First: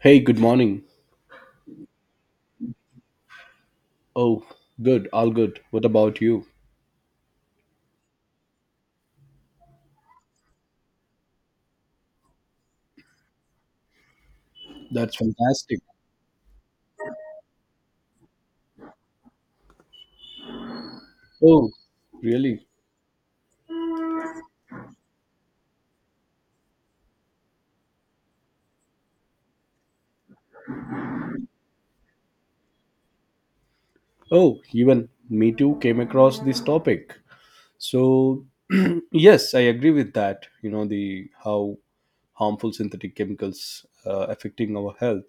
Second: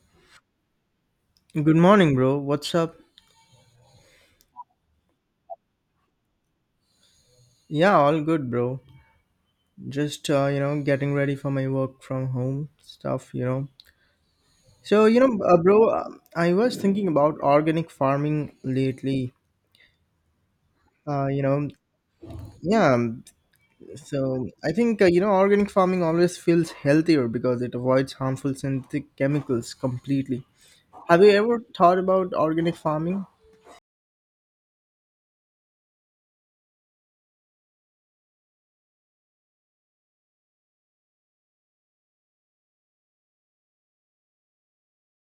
Hey, good morning. Good morning, bro. What's up? Oh, good, all good. What about you? Yeah, all good, bro. Just getting ready for my work from home stuff. So, That's you know, uh, fantastic. bro, uh, I was thinking about organic farming lately. Uh, you know, Oh, really? yeah. So, I think organic farming always feels healthier because it avoids harmful synthetic chemicals completely. Have you ever thought about organic farming? Oh, even me too came across this topic. So, yes, I agree with that. The how harmful synthetic chemicals affecting our health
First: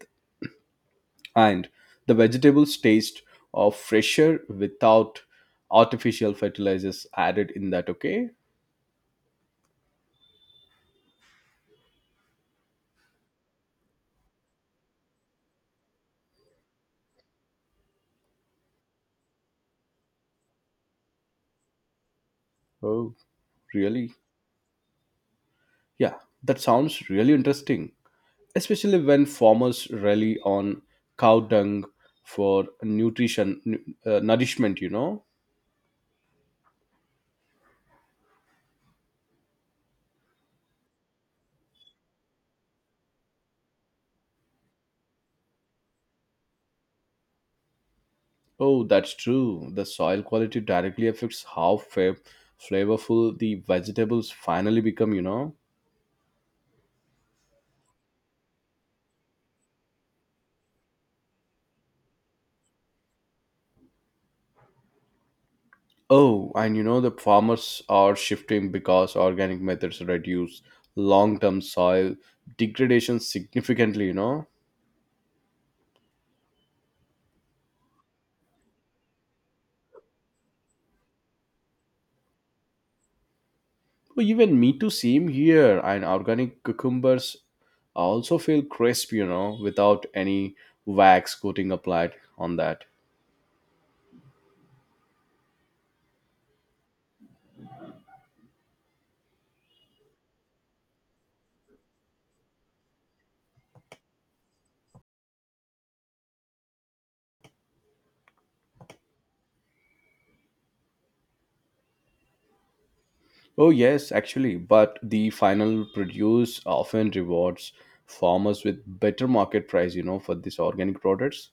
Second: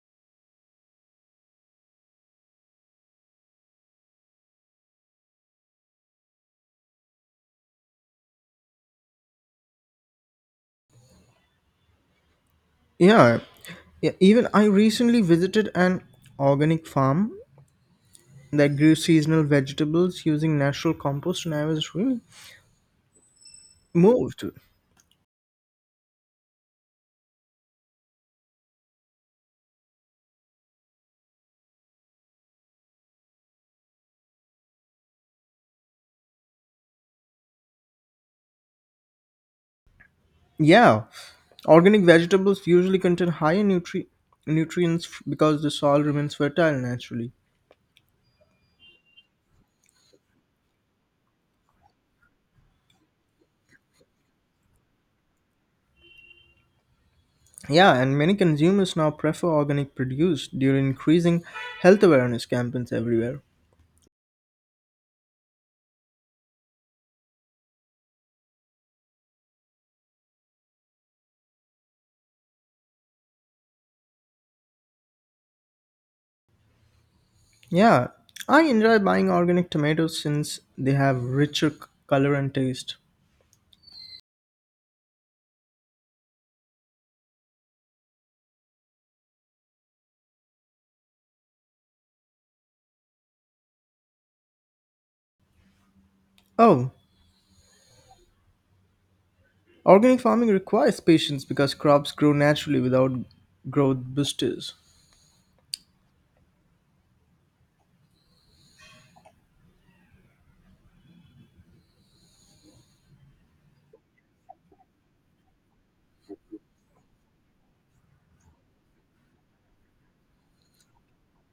and the vegetables taste of fresher without artificial fertilizers added in that, okay? Yeah, yeah. Even I recently visited an organic farm that grew seasonal vegetables using natural compost, and I was really Oh, really? moved. Yeah, that sounds really interesting, especially when farmers rely on cow dung for nourishment, you know Yeah, organic vegetables usually contain higher nutrients because the soil remains fertile naturally. Oh, that's true. The soil quality directly affects how flavorful the vegetables finally become. Yeah, and many consumers now prefer organic produce due to increasing health awareness campaigns everywhere. Oh, and the farmers are shifting because organic methods reduce long-term soil degradation significantly. Yeah, I enjoy buying organic tomatoes since they have richer color and taste. Oh, even me too, same here. And organic cucumbers also feel crisp, without any wax coating applied on that. Oh, organic farming requires patience because crops grow naturally without growth boosters. Oh, yes, actually. But the final produce often rewards farmers with better market price, for these organic products.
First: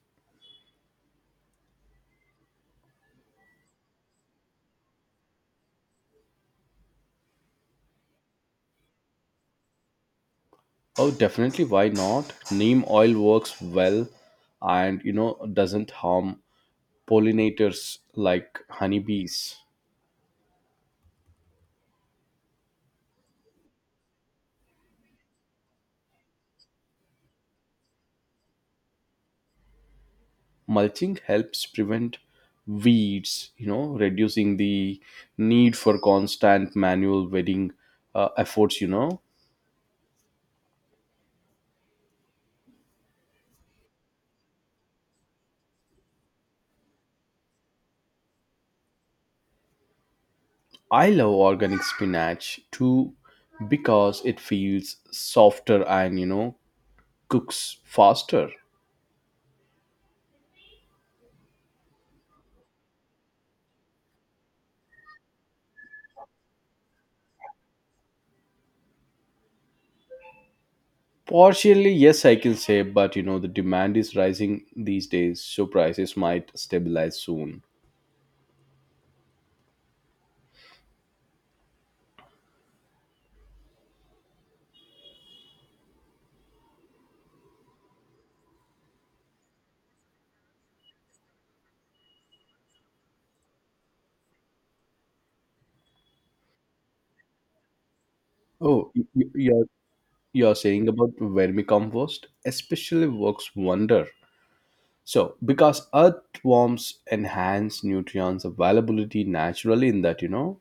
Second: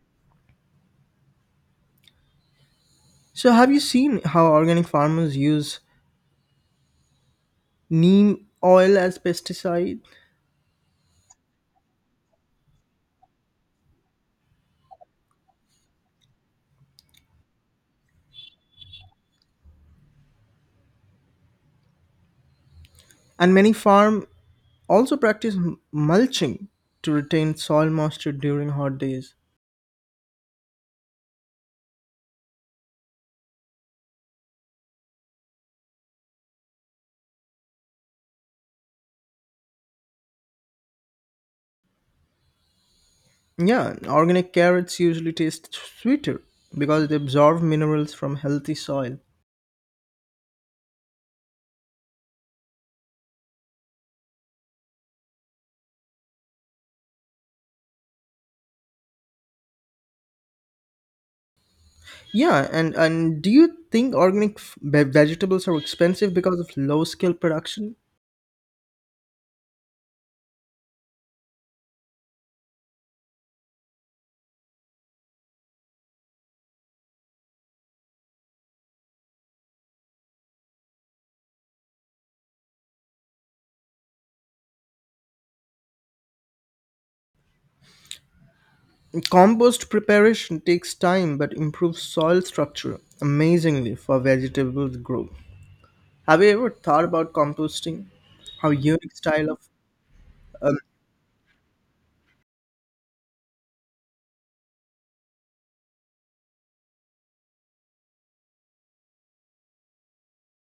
So, have you seen how organic farmers use neem oil as pesticide? Oh, definitely. Why not? Neem oil works well and, doesn't harm pollinators like honeybees. And many farm also practice mulching to retain soil moisture during hot days. Mulching helps prevent weeds, reducing the need for constant manual weeding efforts. Yeah, organic carrots usually taste sweeter because they absorb minerals from healthy soil. I love organic spinach too, because it feels softer and, cooks faster. Yeah, and do you think organic vegetables are expensive because of low scale production? Partially yes, I can say, but the demand is rising these days, so prices might stabilize soon. Compost preparation takes time but improves soil structure amazingly for vegetable growth. Have you ever thought about composting? How oh y- unique y- style you're of you're um, saying about vermicompost especially works wonder. So, because earthworms enhance nutrients availability naturally in that,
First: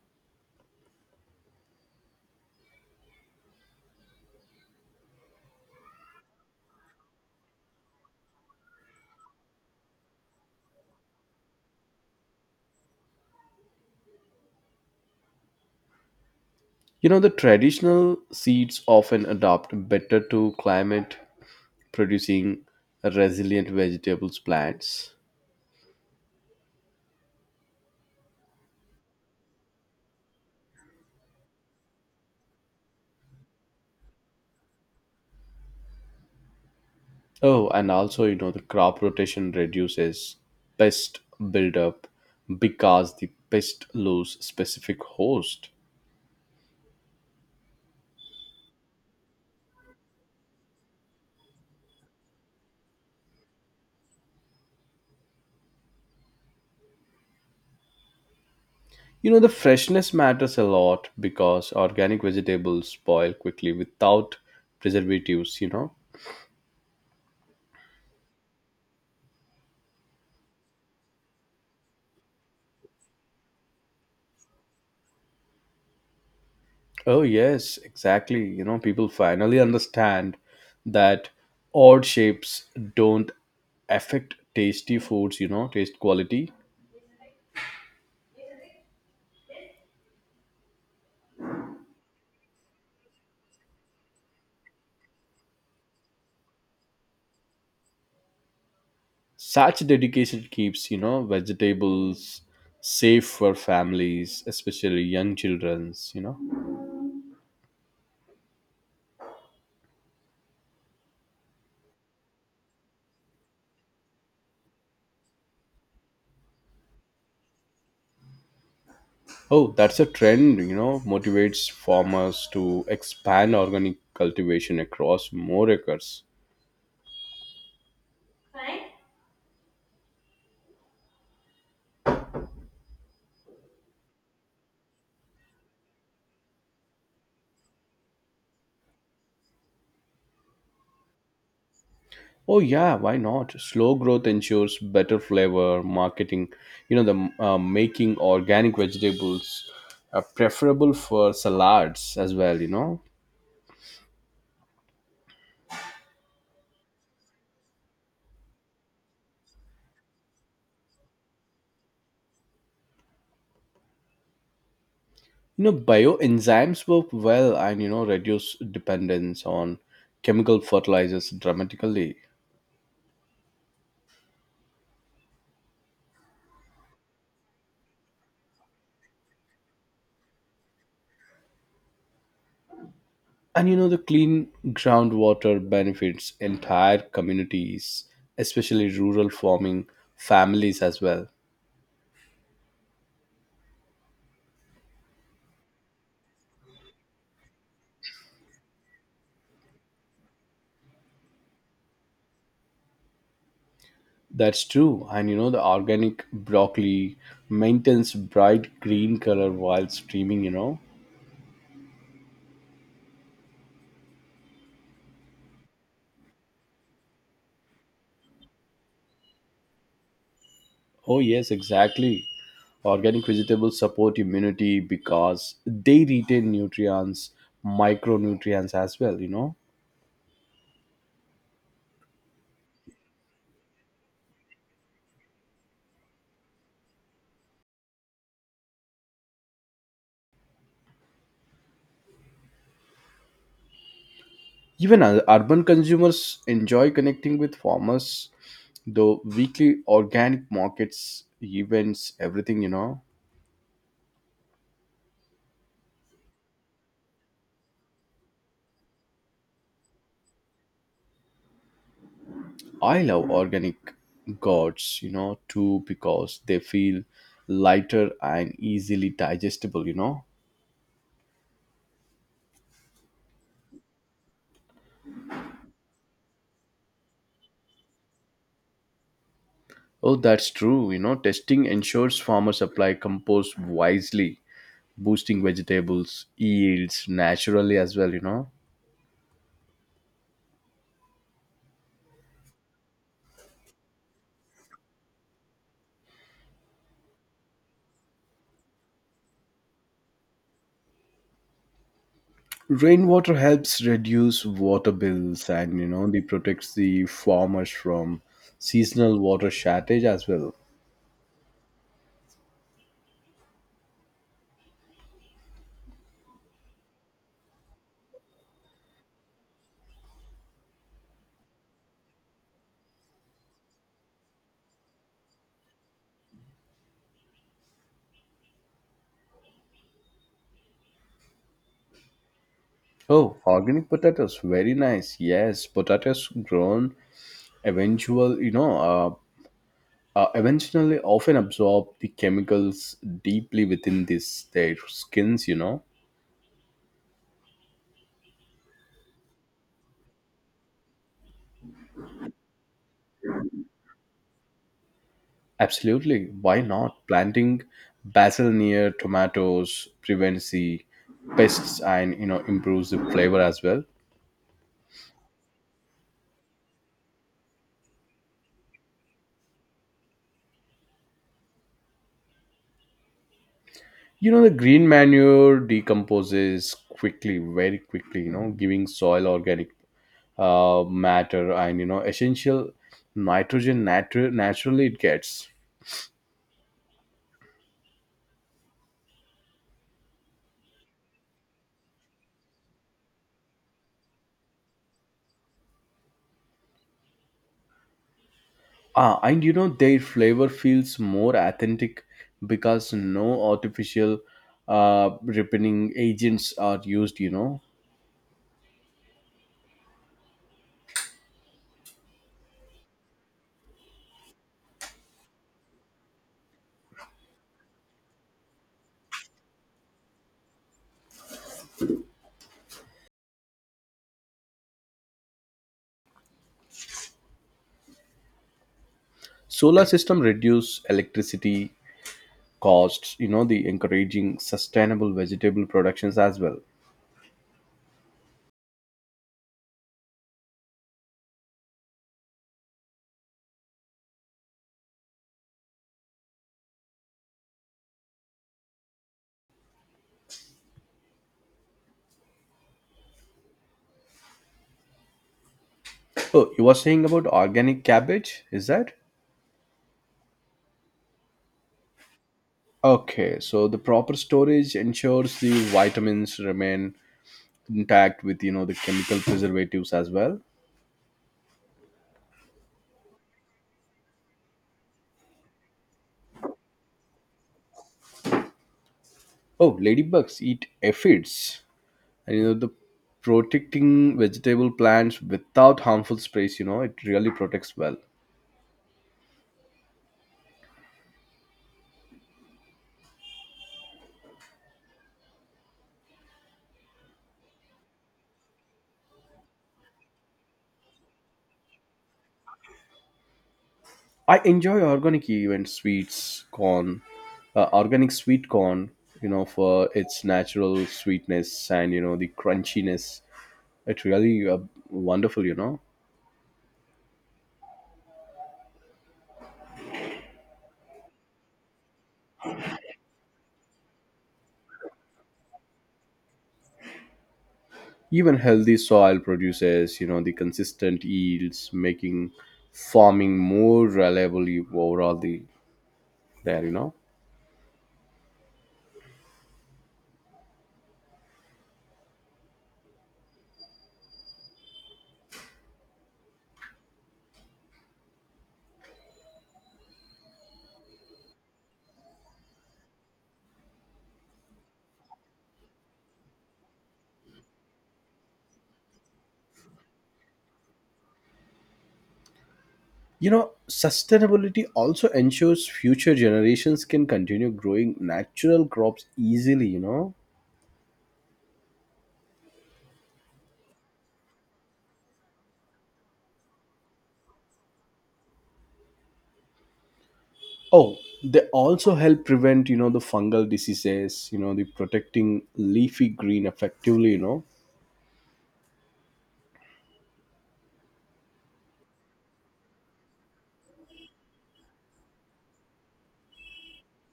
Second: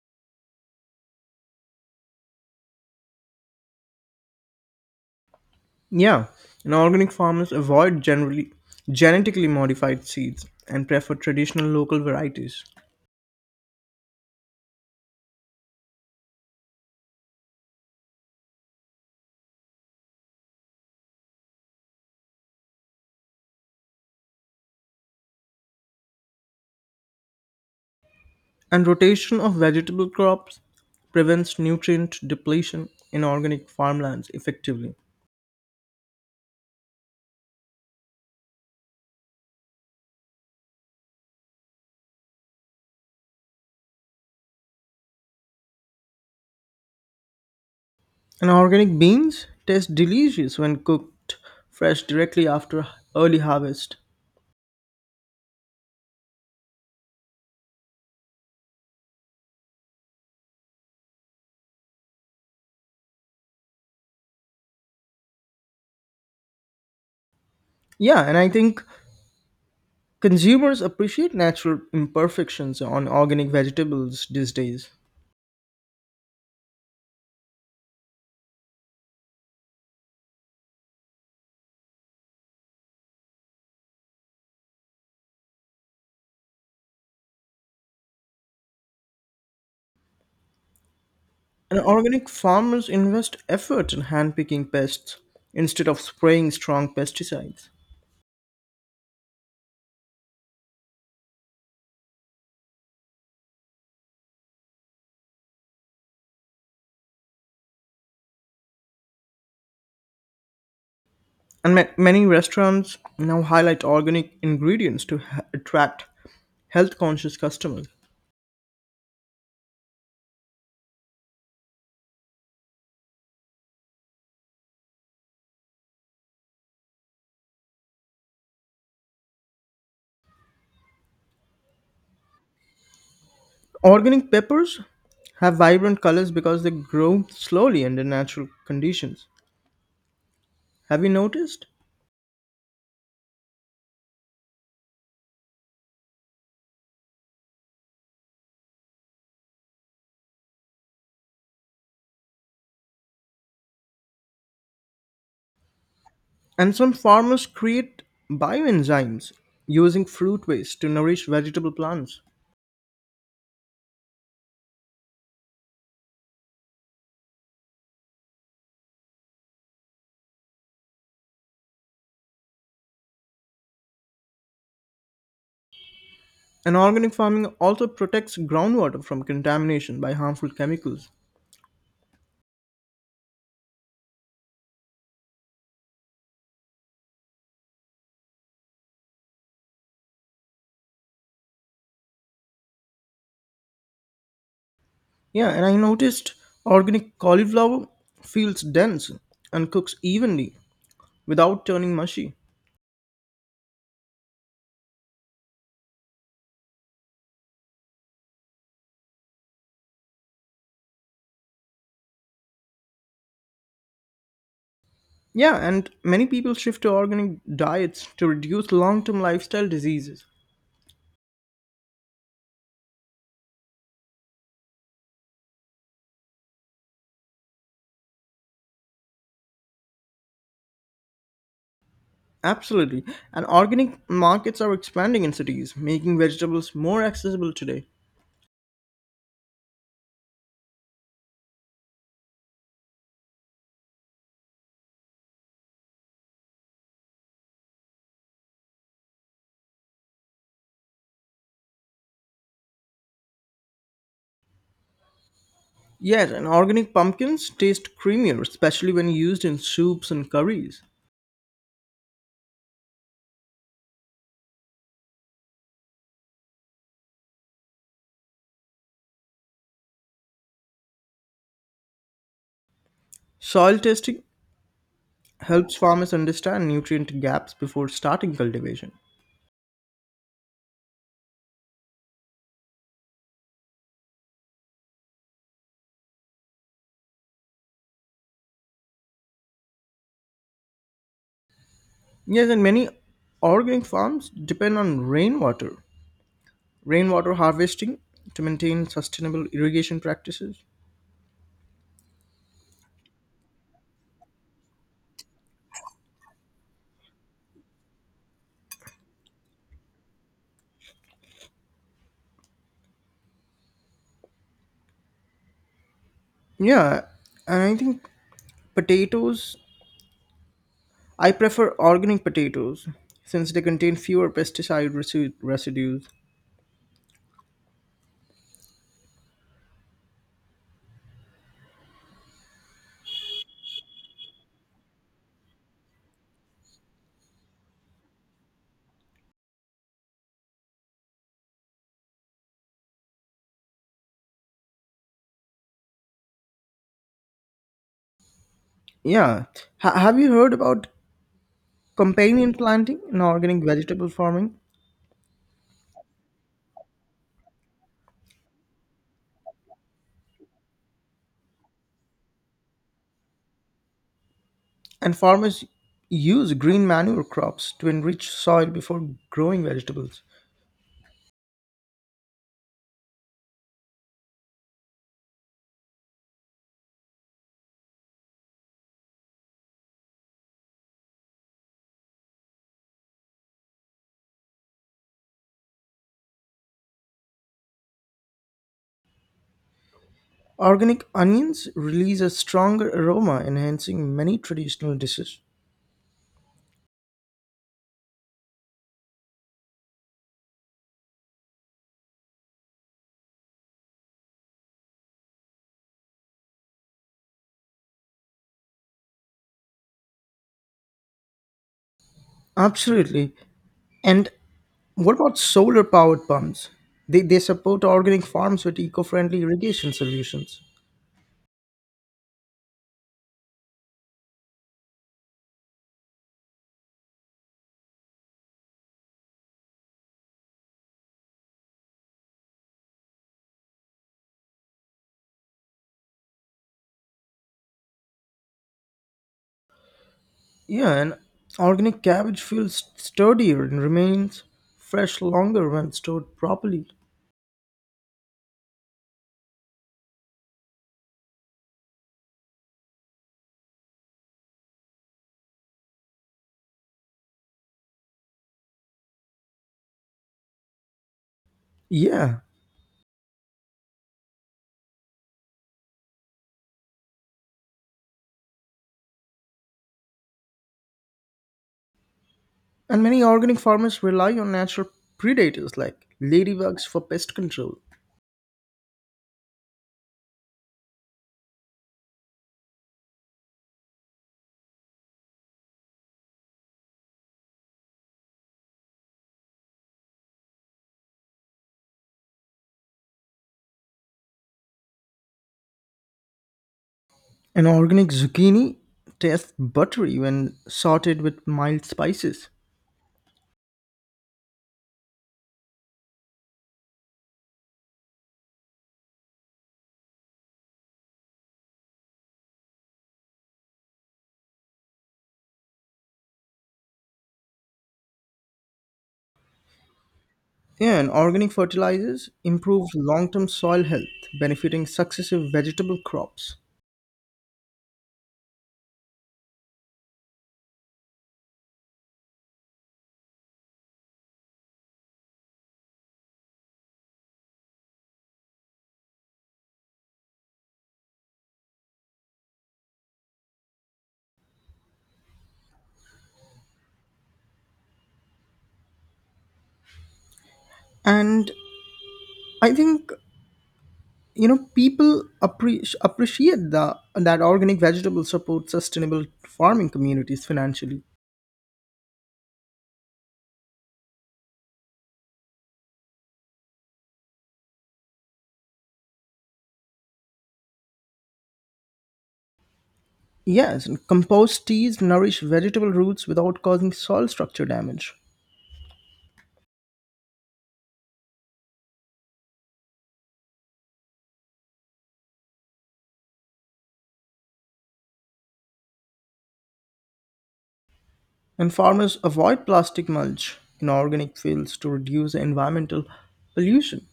yeah, and organic farmers avoid generally genetically modified seeds and prefer traditional local varieties. The traditional seeds often adapt better to climate, producing resilient vegetables plants. And rotation of vegetable crops prevents nutrient depletion in organic farmlands effectively. Oh, and also the crop rotation reduces pest buildup because the pest lose specific host. And organic beans taste delicious when cooked fresh directly after early harvest. The freshness matters a lot because organic vegetables spoil quickly without preservatives. Yeah, and I think consumers appreciate natural imperfections on organic vegetables these days. Oh, yes, exactly. You know, people finally understand that odd shapes don't affect tasty foods, taste quality. And organic farmers invest effort in handpicking pests instead of spraying strong pesticides. Such dedication keeps, vegetables safe for families, especially young children's. And many restaurants now highlight organic ingredients to attract health conscious customers. Oh, that's a trend, motivates farmers to expand organic cultivation across more acres. Organic peppers have vibrant colors because they grow slowly under natural conditions. Have you noticed? Oh yeah, why not? Slow growth ensures better flavor marketing. You know the making organic vegetables are preferable for salads as well. And some farmers create bioenzymes using fruit waste to nourish vegetable plants. Bioenzymes work well and reduce dependence on chemical fertilizers dramatically. And organic farming also protects groundwater from contamination by harmful chemicals. And the clean groundwater benefits entire communities, especially rural farming families as well. Yeah, and I noticed organic cauliflower feels dense and cooks evenly without turning mushy. That's true. And the organic broccoli maintains bright green color while steaming. Yeah, and many people shift to organic diets to reduce long term lifestyle diseases. Oh, yes, exactly. Organic vegetables support immunity because they retain nutrients, micronutrients as well. Absolutely. And organic markets are expanding in cities, making vegetables more accessible today. Even urban consumers enjoy connecting with farmers, though weekly organic markets, events, everything. Yes, and organic pumpkins taste creamier, especially when used in soups and curries. I love organic gourds, too, because they feel lighter and easily digestible. Soil testing helps farmers understand nutrient gaps before starting cultivation. Oh, that's true. You know, testing ensures farmers apply compost wisely, boosting vegetables yields naturally as well. Yes, and many organic farms depend on rainwater harvesting to maintain sustainable irrigation practices. Rainwater helps reduce water bills and, they protects the farmers from seasonal water shortage as well. Yeah, and I think potatoes, I prefer organic potatoes since they contain fewer pesticide residues. Oh, organic potatoes, very nice. Yes, potatoes grown eventual you know uh, eventually often absorb the chemicals deeply within this their skins. Yeah, have you heard about companion planting in organic vegetable farming? Absolutely, why not? Planting basil near tomatoes prevents the pests and improves the flavor as well. And farmers use green manure crops to enrich soil before growing vegetables. The green manure decomposes quickly, very quickly, giving soil organic matter and essential nitrogen naturally it gets. Organic onions release a stronger aroma, enhancing many traditional dishes. Ah, and their flavor feels more authentic because no artificial ripening agents are used. Absolutely. And what about solar powered pumps? They support organic farms with eco friendly irrigation solutions. Solar system reduce electricity costs, the encouraging sustainable vegetable productions as well. Yeah, and organic cabbage feels sturdier and remains fresh longer when stored properly. Oh, you were saying about organic cabbage, is that? Yeah, Okay, so the proper storage ensures the vitamins remain intact with, the chemical preservatives as well. and many organic farmers rely on natural predators like ladybugs for pest control. Oh, ladybugs eat aphids. And, the protecting vegetable plants without harmful sprays, it really protects well. An organic zucchini tastes buttery when sauteed with mild spices. I enjoy organic even sweets, corn, organic sweet corn, for its natural sweetness and, the crunchiness. It's really wonderful, Yeah, and organic fertilizers improve long term soil health, benefiting successive vegetable crops. Even healthy soil produces, the consistent yields, making farming more reliable overall the there. And I think, people appreciate that organic vegetables support sustainable farming communities financially. You know, sustainability also ensures future generations can continue growing natural crops easily. Yes, and compost teas nourish vegetable roots without causing soil structure damage. Oh, they also help prevent, the fungal diseases, the protecting leafy green effectively. And farmers avoid plastic mulch in organic fields to reduce environmental pollution.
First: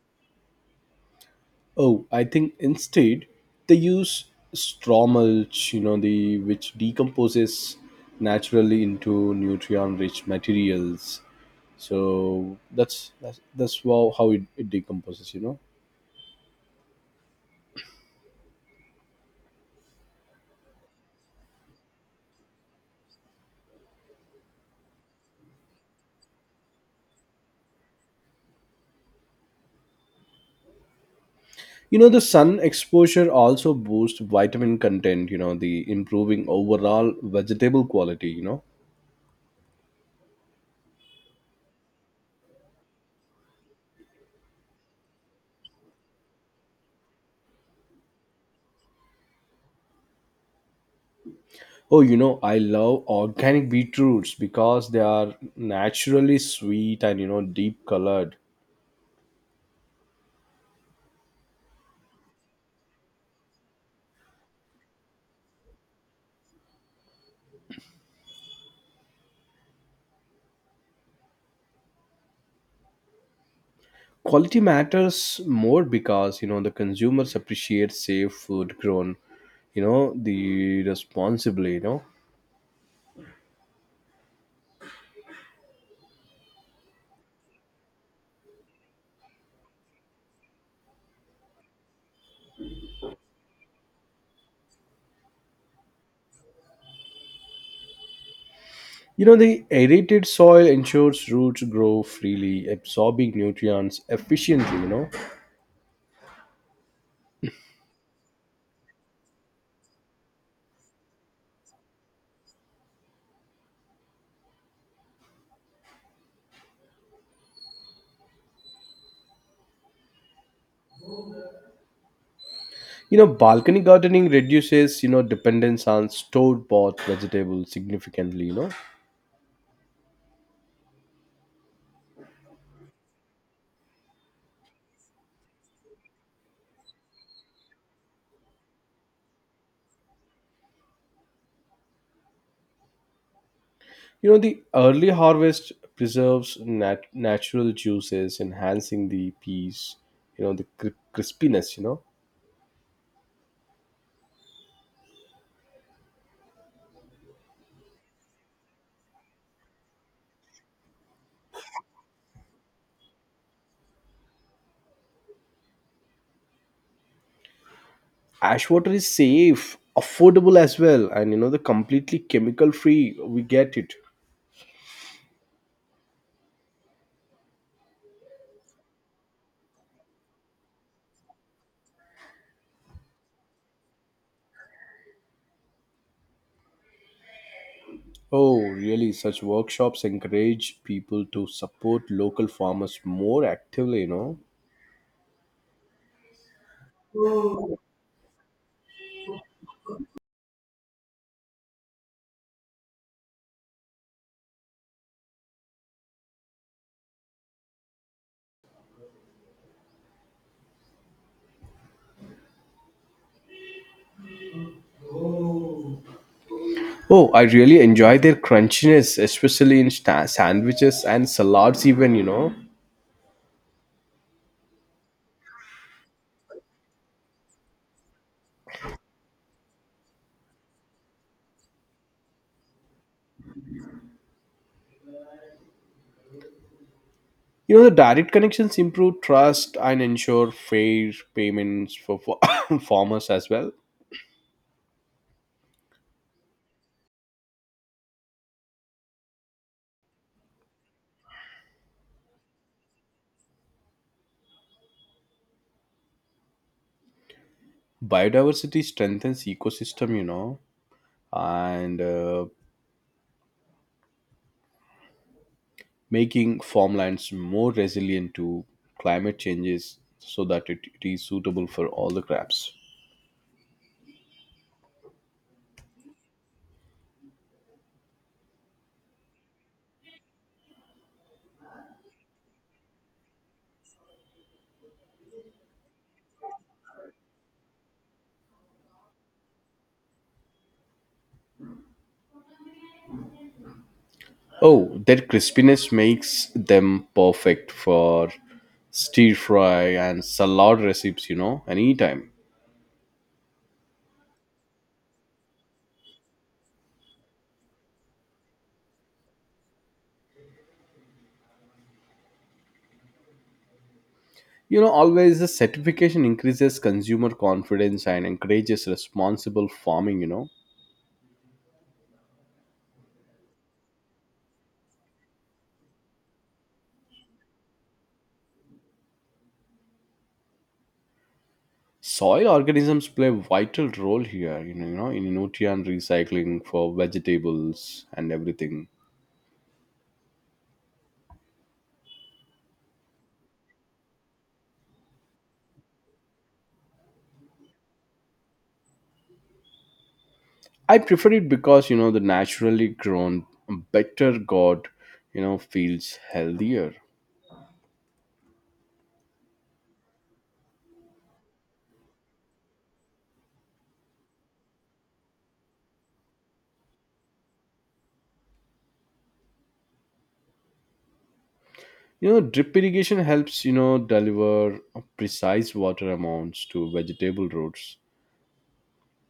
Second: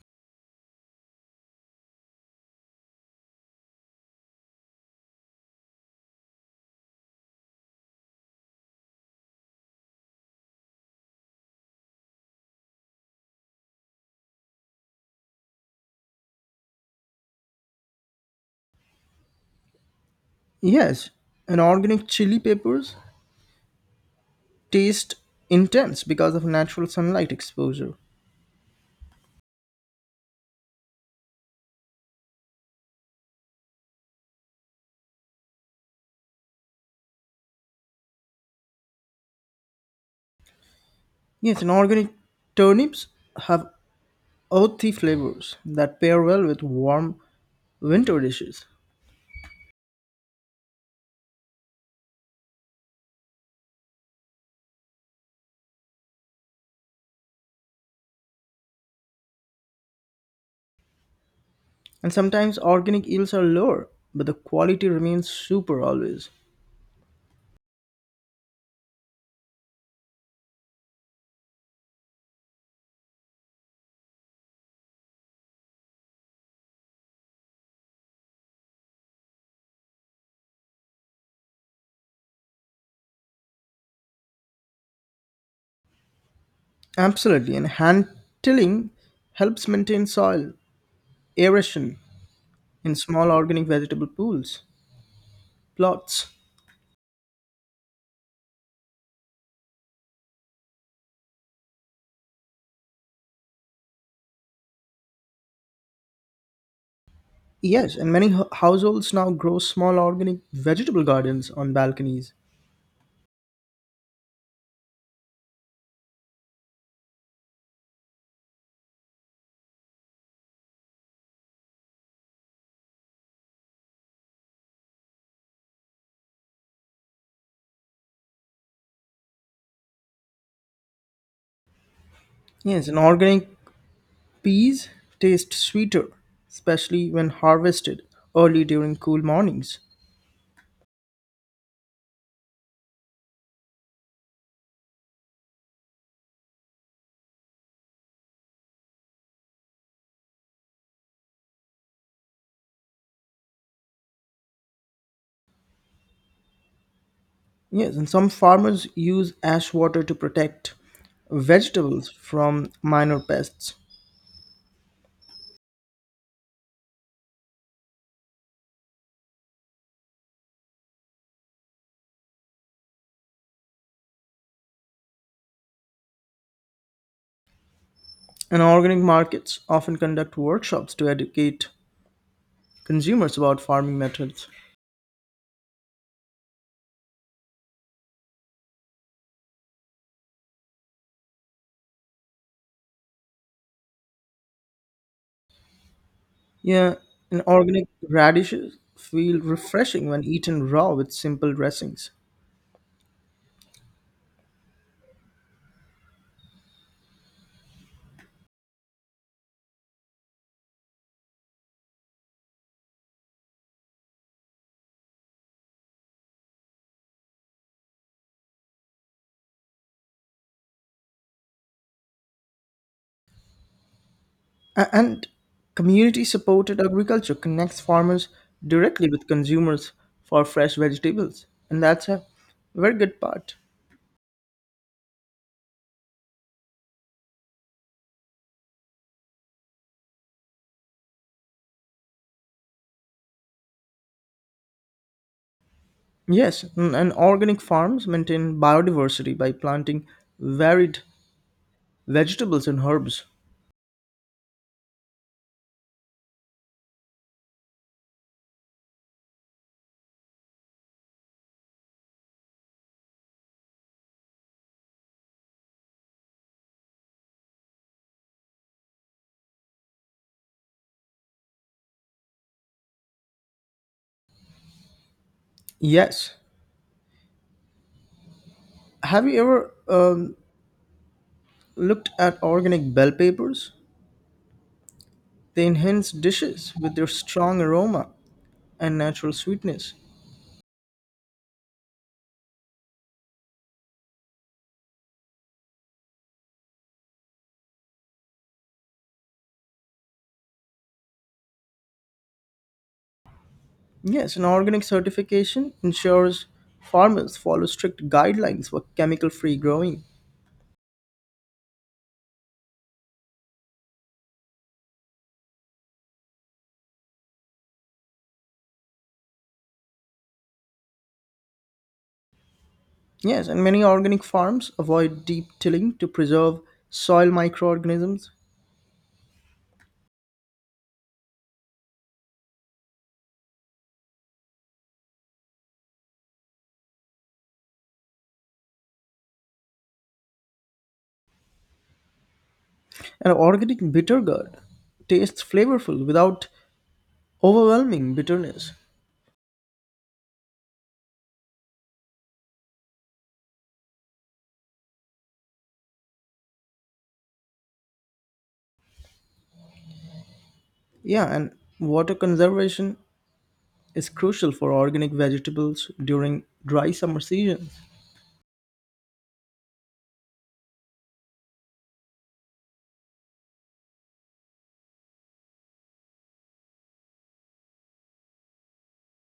Oh, I think instead they use straw mulch, the which decomposes naturally into nutrient rich materials. So that's wow how it, it decomposes, Yes, and organic chili peppers taste intense because of natural sunlight exposure. You know, the sun exposure also boosts vitamin content, the improving overall vegetable quality. Yes, and organic turnips have earthy flavors that pair well with warm winter dishes. Oh, I love organic beetroots because they are naturally sweet and, deep colored. And sometimes organic yields are lower, but the quality remains super always. Quality matters more because, the consumers appreciate safe food grown, the responsibly. Absolutely, and hand tilling helps maintain soil aeration in small organic vegetable plots. You know, the aerated soil ensures roots grow freely, absorbing nutrients efficiently. Yes, and many households now grow small organic vegetable gardens on balconies. You know, balcony gardening reduces, dependence on stored bought vegetables significantly. Yes, and organic peas taste sweeter, especially when harvested early during cool mornings. You know, the early harvest preserves natural juices, enhancing the peas, the crispiness. Yes, and some farmers use ash water to protect vegetables from minor pests. Ash water is safe, affordable as well, and the completely chemical free, we get it. And organic markets often conduct workshops to educate consumers about farming methods. Oh, really? Such workshops encourage people to support local farmers more actively. Yeah, and organic radishes feel refreshing when eaten raw with simple dressings. Oh, I really enjoy their crunchiness, especially in sandwiches and salads. Even And community supported agriculture connects farmers directly with consumers for fresh vegetables. And that's a very good part. The direct connections improve trust and ensure fair payments for farmers as well. Yes, and organic farms maintain biodiversity by planting varied vegetables and herbs. Biodiversity strengthens ecosystem. And making farmlands more resilient to climate changes, so that it is suitable for all the crops. Yes. Have you ever looked at organic bell peppers? They enhance dishes with their strong aroma and natural sweetness. Oh, that crispiness makes them perfect for stir fry and salad recipes, anytime. Yes, an organic certification ensures farmers follow strict guidelines for chemical free growing. You know, always the certification increases consumer confidence and encourages responsible farming. Yes, and many organic farms avoid deep tilling to preserve soil microorganisms. Soil organisms play a vital role here, in nutrient recycling for vegetables and everything. An organic bitter gourd tastes flavorful without overwhelming bitterness. I prefer it because, the naturally grown, better God, feels healthier. Yeah, and water conservation is crucial for organic vegetables during dry summer seasons. You know, drip irrigation helps, deliver precise water amounts to vegetable roots,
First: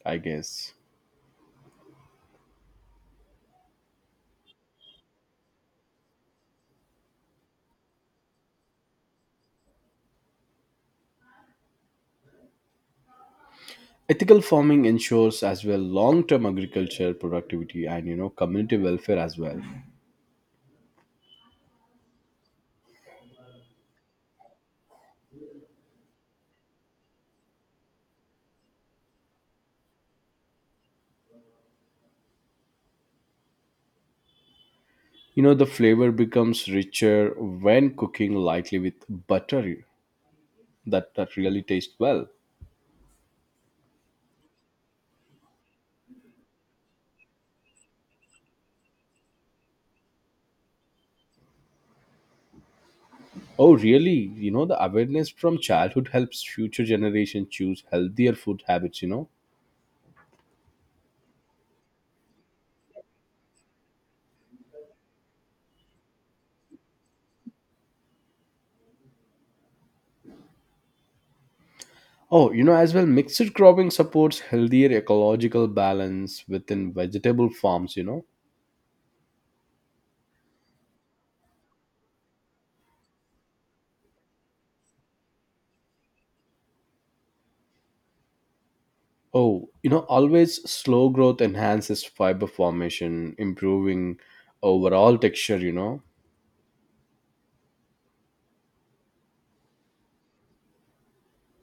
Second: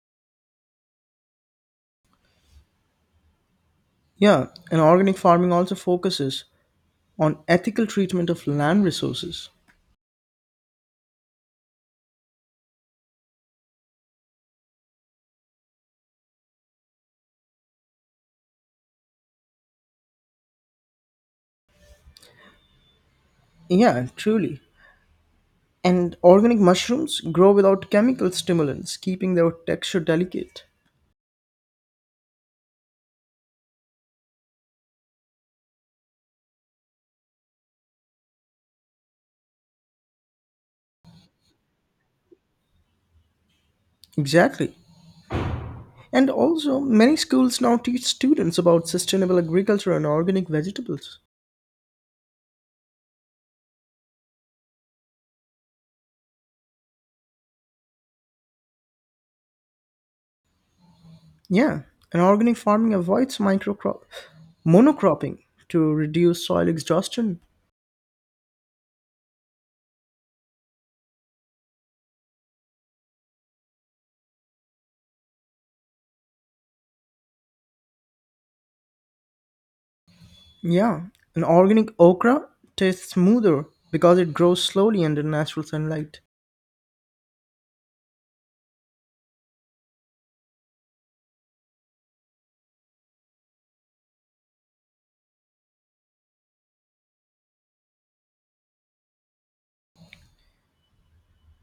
I guess. Yeah, and organic farming also focuses on ethical treatment of land resources. Ethical farming ensures as well long-term agriculture productivity and, community welfare as well. Yeah, truly. And organic mushrooms grow without chemical stimulants, keeping their texture delicate. You know, the flavor becomes richer when cooking lightly with butter that, that really tastes well. Exactly. And also, many schools now teach students about sustainable agriculture and organic vegetables. Oh, really? You know, the awareness from childhood helps future generation choose healthier food habits. Yeah, and organic farming avoids microcrop monocropping to reduce soil exhaustion. Oh, as well, mixed cropping supports healthier ecological balance within vegetable farms. Yeah, an organic okra tastes smoother because it grows slowly under natural sunlight. Oh, always slow growth enhances fiber formation, improving overall texture.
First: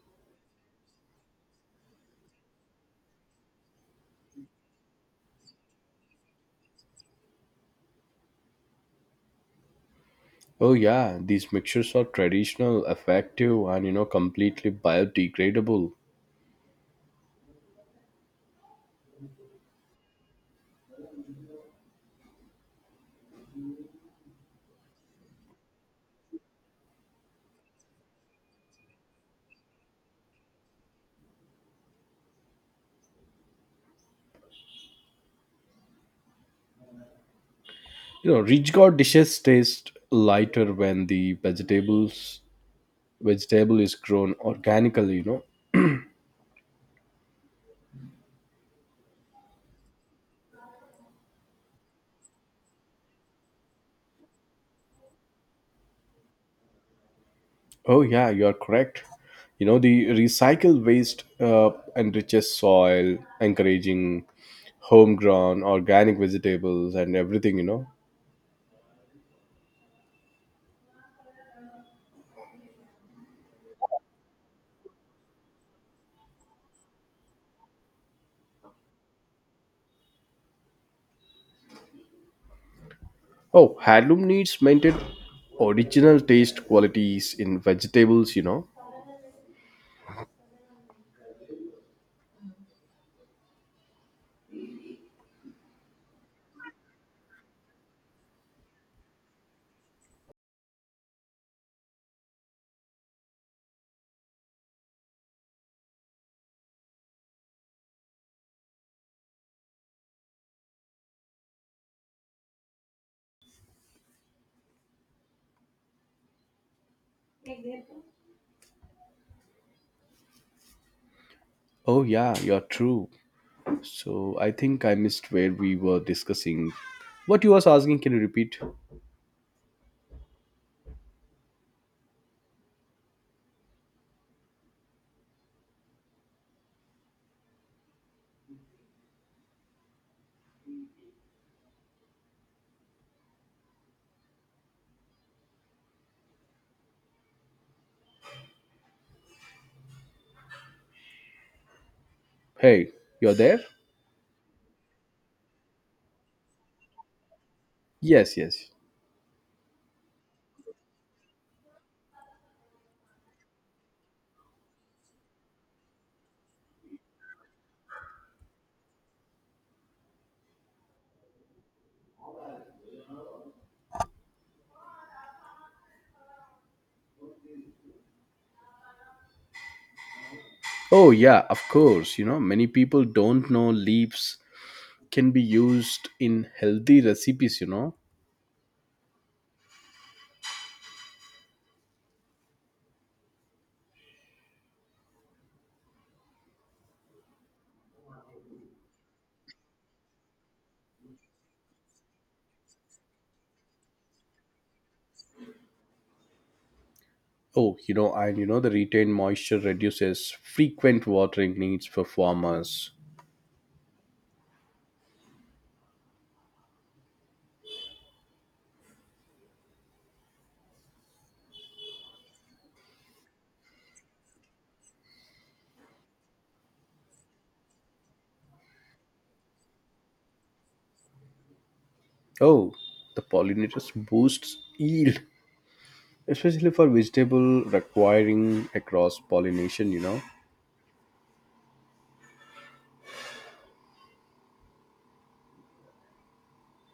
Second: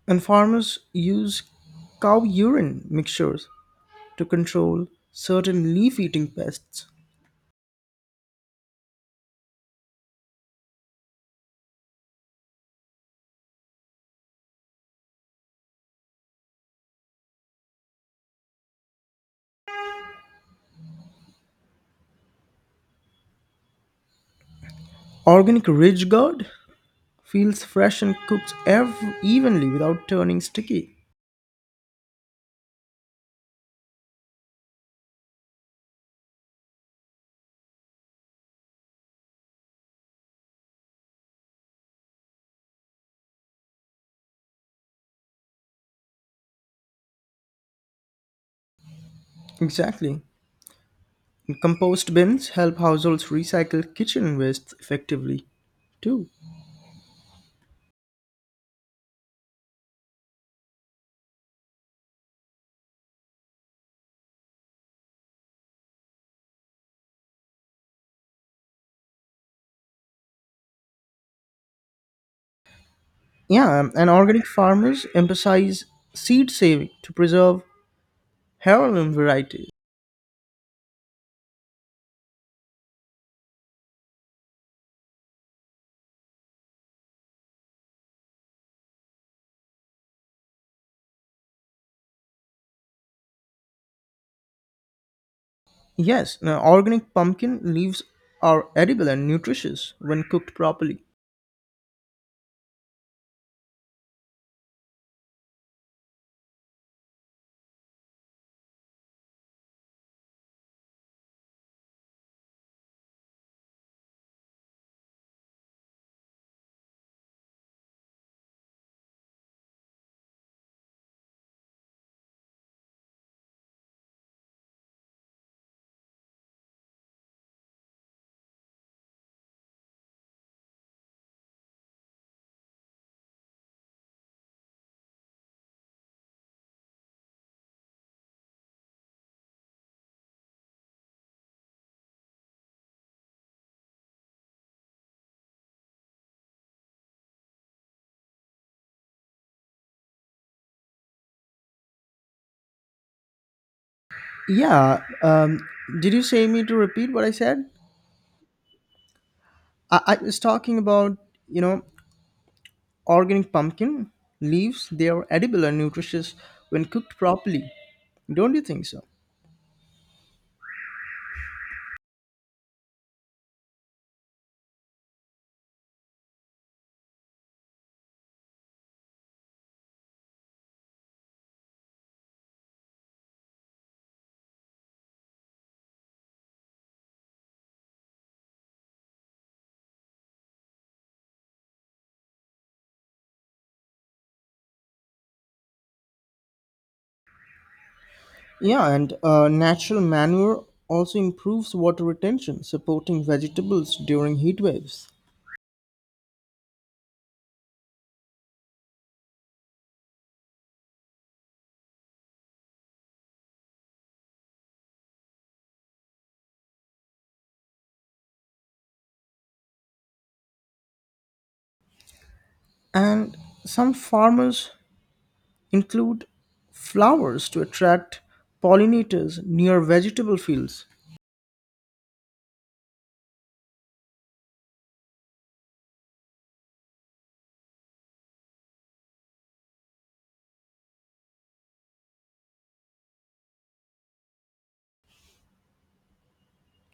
And farmers use cow urine mixtures to control certain leaf eating pests. Oh, yeah, these mixtures are traditional, effective, and, completely biodegradable. Organic Ridge Guard feels fresh and cooks evenly without turning sticky. You know, rich gourd dishes taste lighter when the vegetable is grown organically. Exactly. And compost bins help households recycle kitchen waste effectively, too. Oh, yeah, you are correct. You know, the recycled waste enriches soil, encouraging homegrown organic vegetables and everything. Yeah, and organic farmers emphasize seed saving to preserve heirloom varieties. Oh, heirloom needs maintain original taste qualities in vegetables. Yes, now organic pumpkin leaves are edible and nutritious when cooked properly. Oh, yeah, you're true. So I think I missed where we were discussing. What you was asking, can you repeat? Hey, you're there? Yeah, did you say me to repeat what I said? Yes, yes. I was talking about, you know, organic pumpkin leaves. They are edible and nutritious when cooked properly. Don't you think so? Oh, yeah, of course. You know, many people don't know leaves can be used in healthy recipes. Yeah, and natural manure also improves water retention, supporting vegetables during heat waves. Oh, and the retained moisture reduces frequent watering needs for farmers. And some farmers include flowers to attract pollinators near vegetable fields. Oh, the pollinators boosts yield, especially for vegetable requiring across pollination.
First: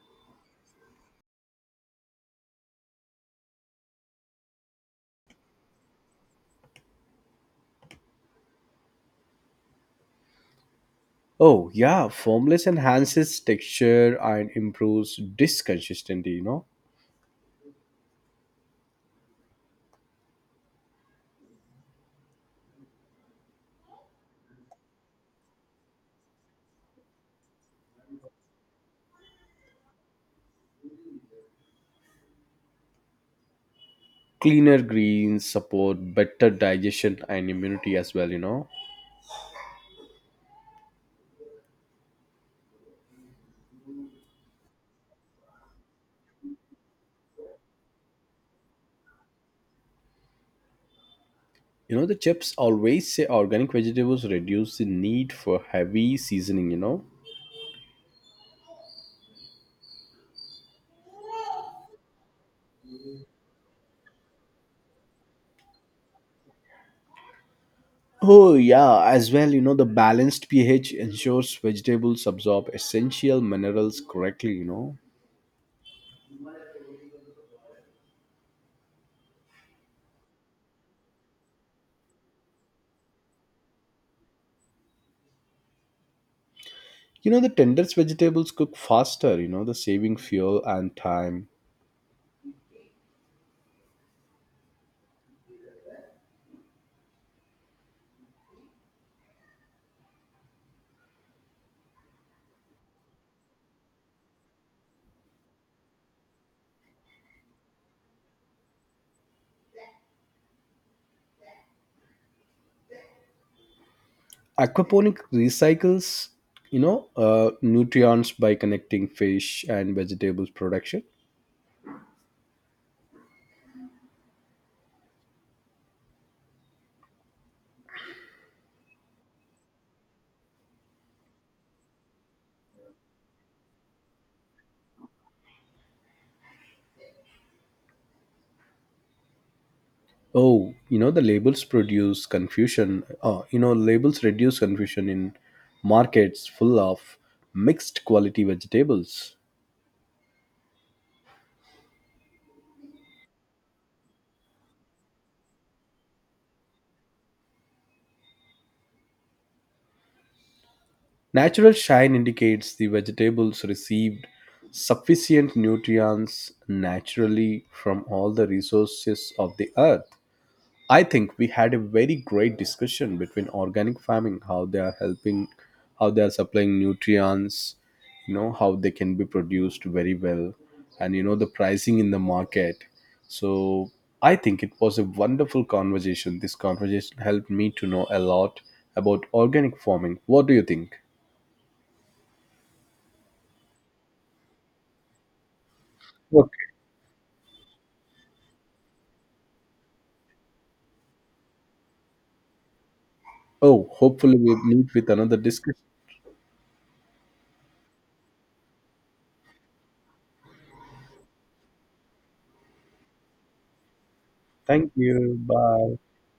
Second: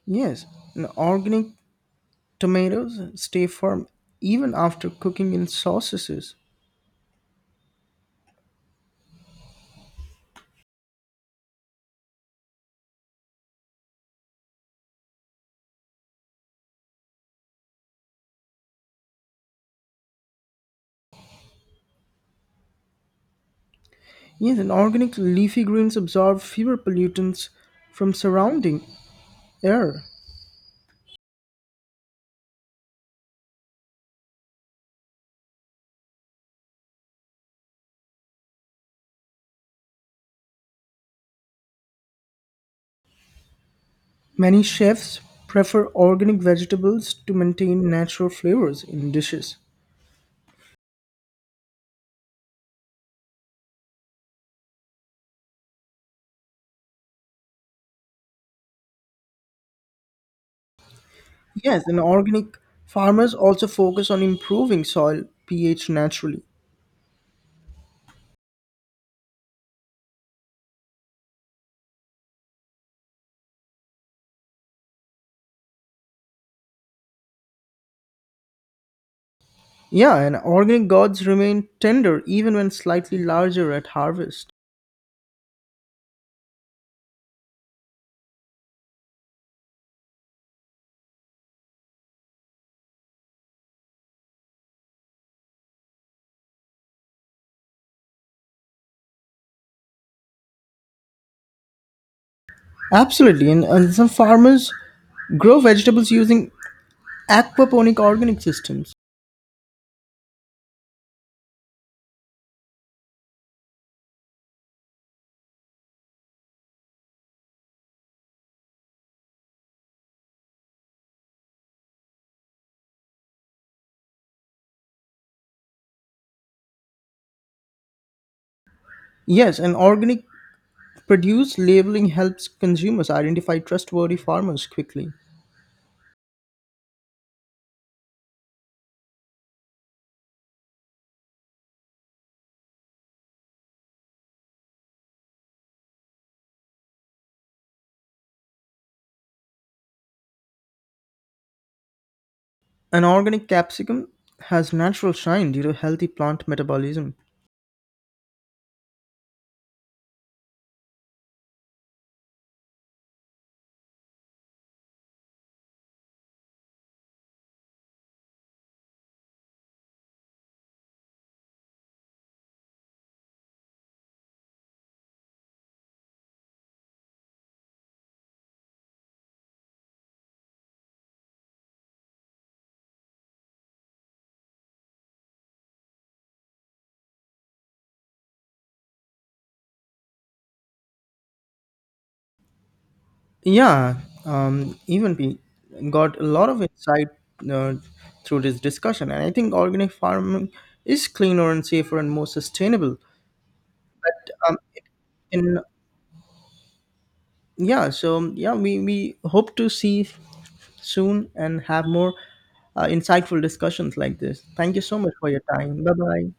Yes, and organic tomatoes stay firm even after cooking in sauces. Oh yeah, formless enhances texture and improves dish consistency. Yes, and organic leafy greens absorb fewer pollutants from surrounding air. Cleaner greens support better digestion and immunity as well. Many chefs prefer organic vegetables to maintain natural flavors in dishes. You know, the chefs always say organic vegetables reduce the need for heavy seasoning. Yes, and organic farmers also focus on improving soil pH naturally. Oh, yeah, as well, the balanced pH ensures vegetables absorb essential minerals correctly. Yeah, and organic gourds remain tender even when slightly larger at harvest. You know, the tenderest vegetables cook faster, the saving fuel and time. Absolutely, and some farmers grow vegetables using aquaponic organic systems. Aquaponic recycles, nutrients by connecting fish and vegetables production. Yes, and organic Produce labeling helps consumers identify trustworthy farmers quickly. Oh, the labels produce confusion. You know, labels reduce confusion in markets full of mixed quality vegetables. An organic capsicum has natural shine due to healthy plant metabolism. Natural shine indicates the vegetables received sufficient nutrients naturally from all the resources of the earth. I think we had a very great discussion between organic farming, how they are helping, how they are supplying nutrients, how they can be produced very well, and the pricing in the market. So I think it was a wonderful conversation. This conversation helped me to know a lot about organic farming. What do you think? Yeah, even we got a lot Okay. of insight uh, through this discussion, and I think organic farming is cleaner and safer and more sustainable. Oh, But hopefully we meet with another in discussion. Yeah, we hope to see soon and have more insightful discussions like this. Thank you Thank so much for you. your time. Bye Bye. bye.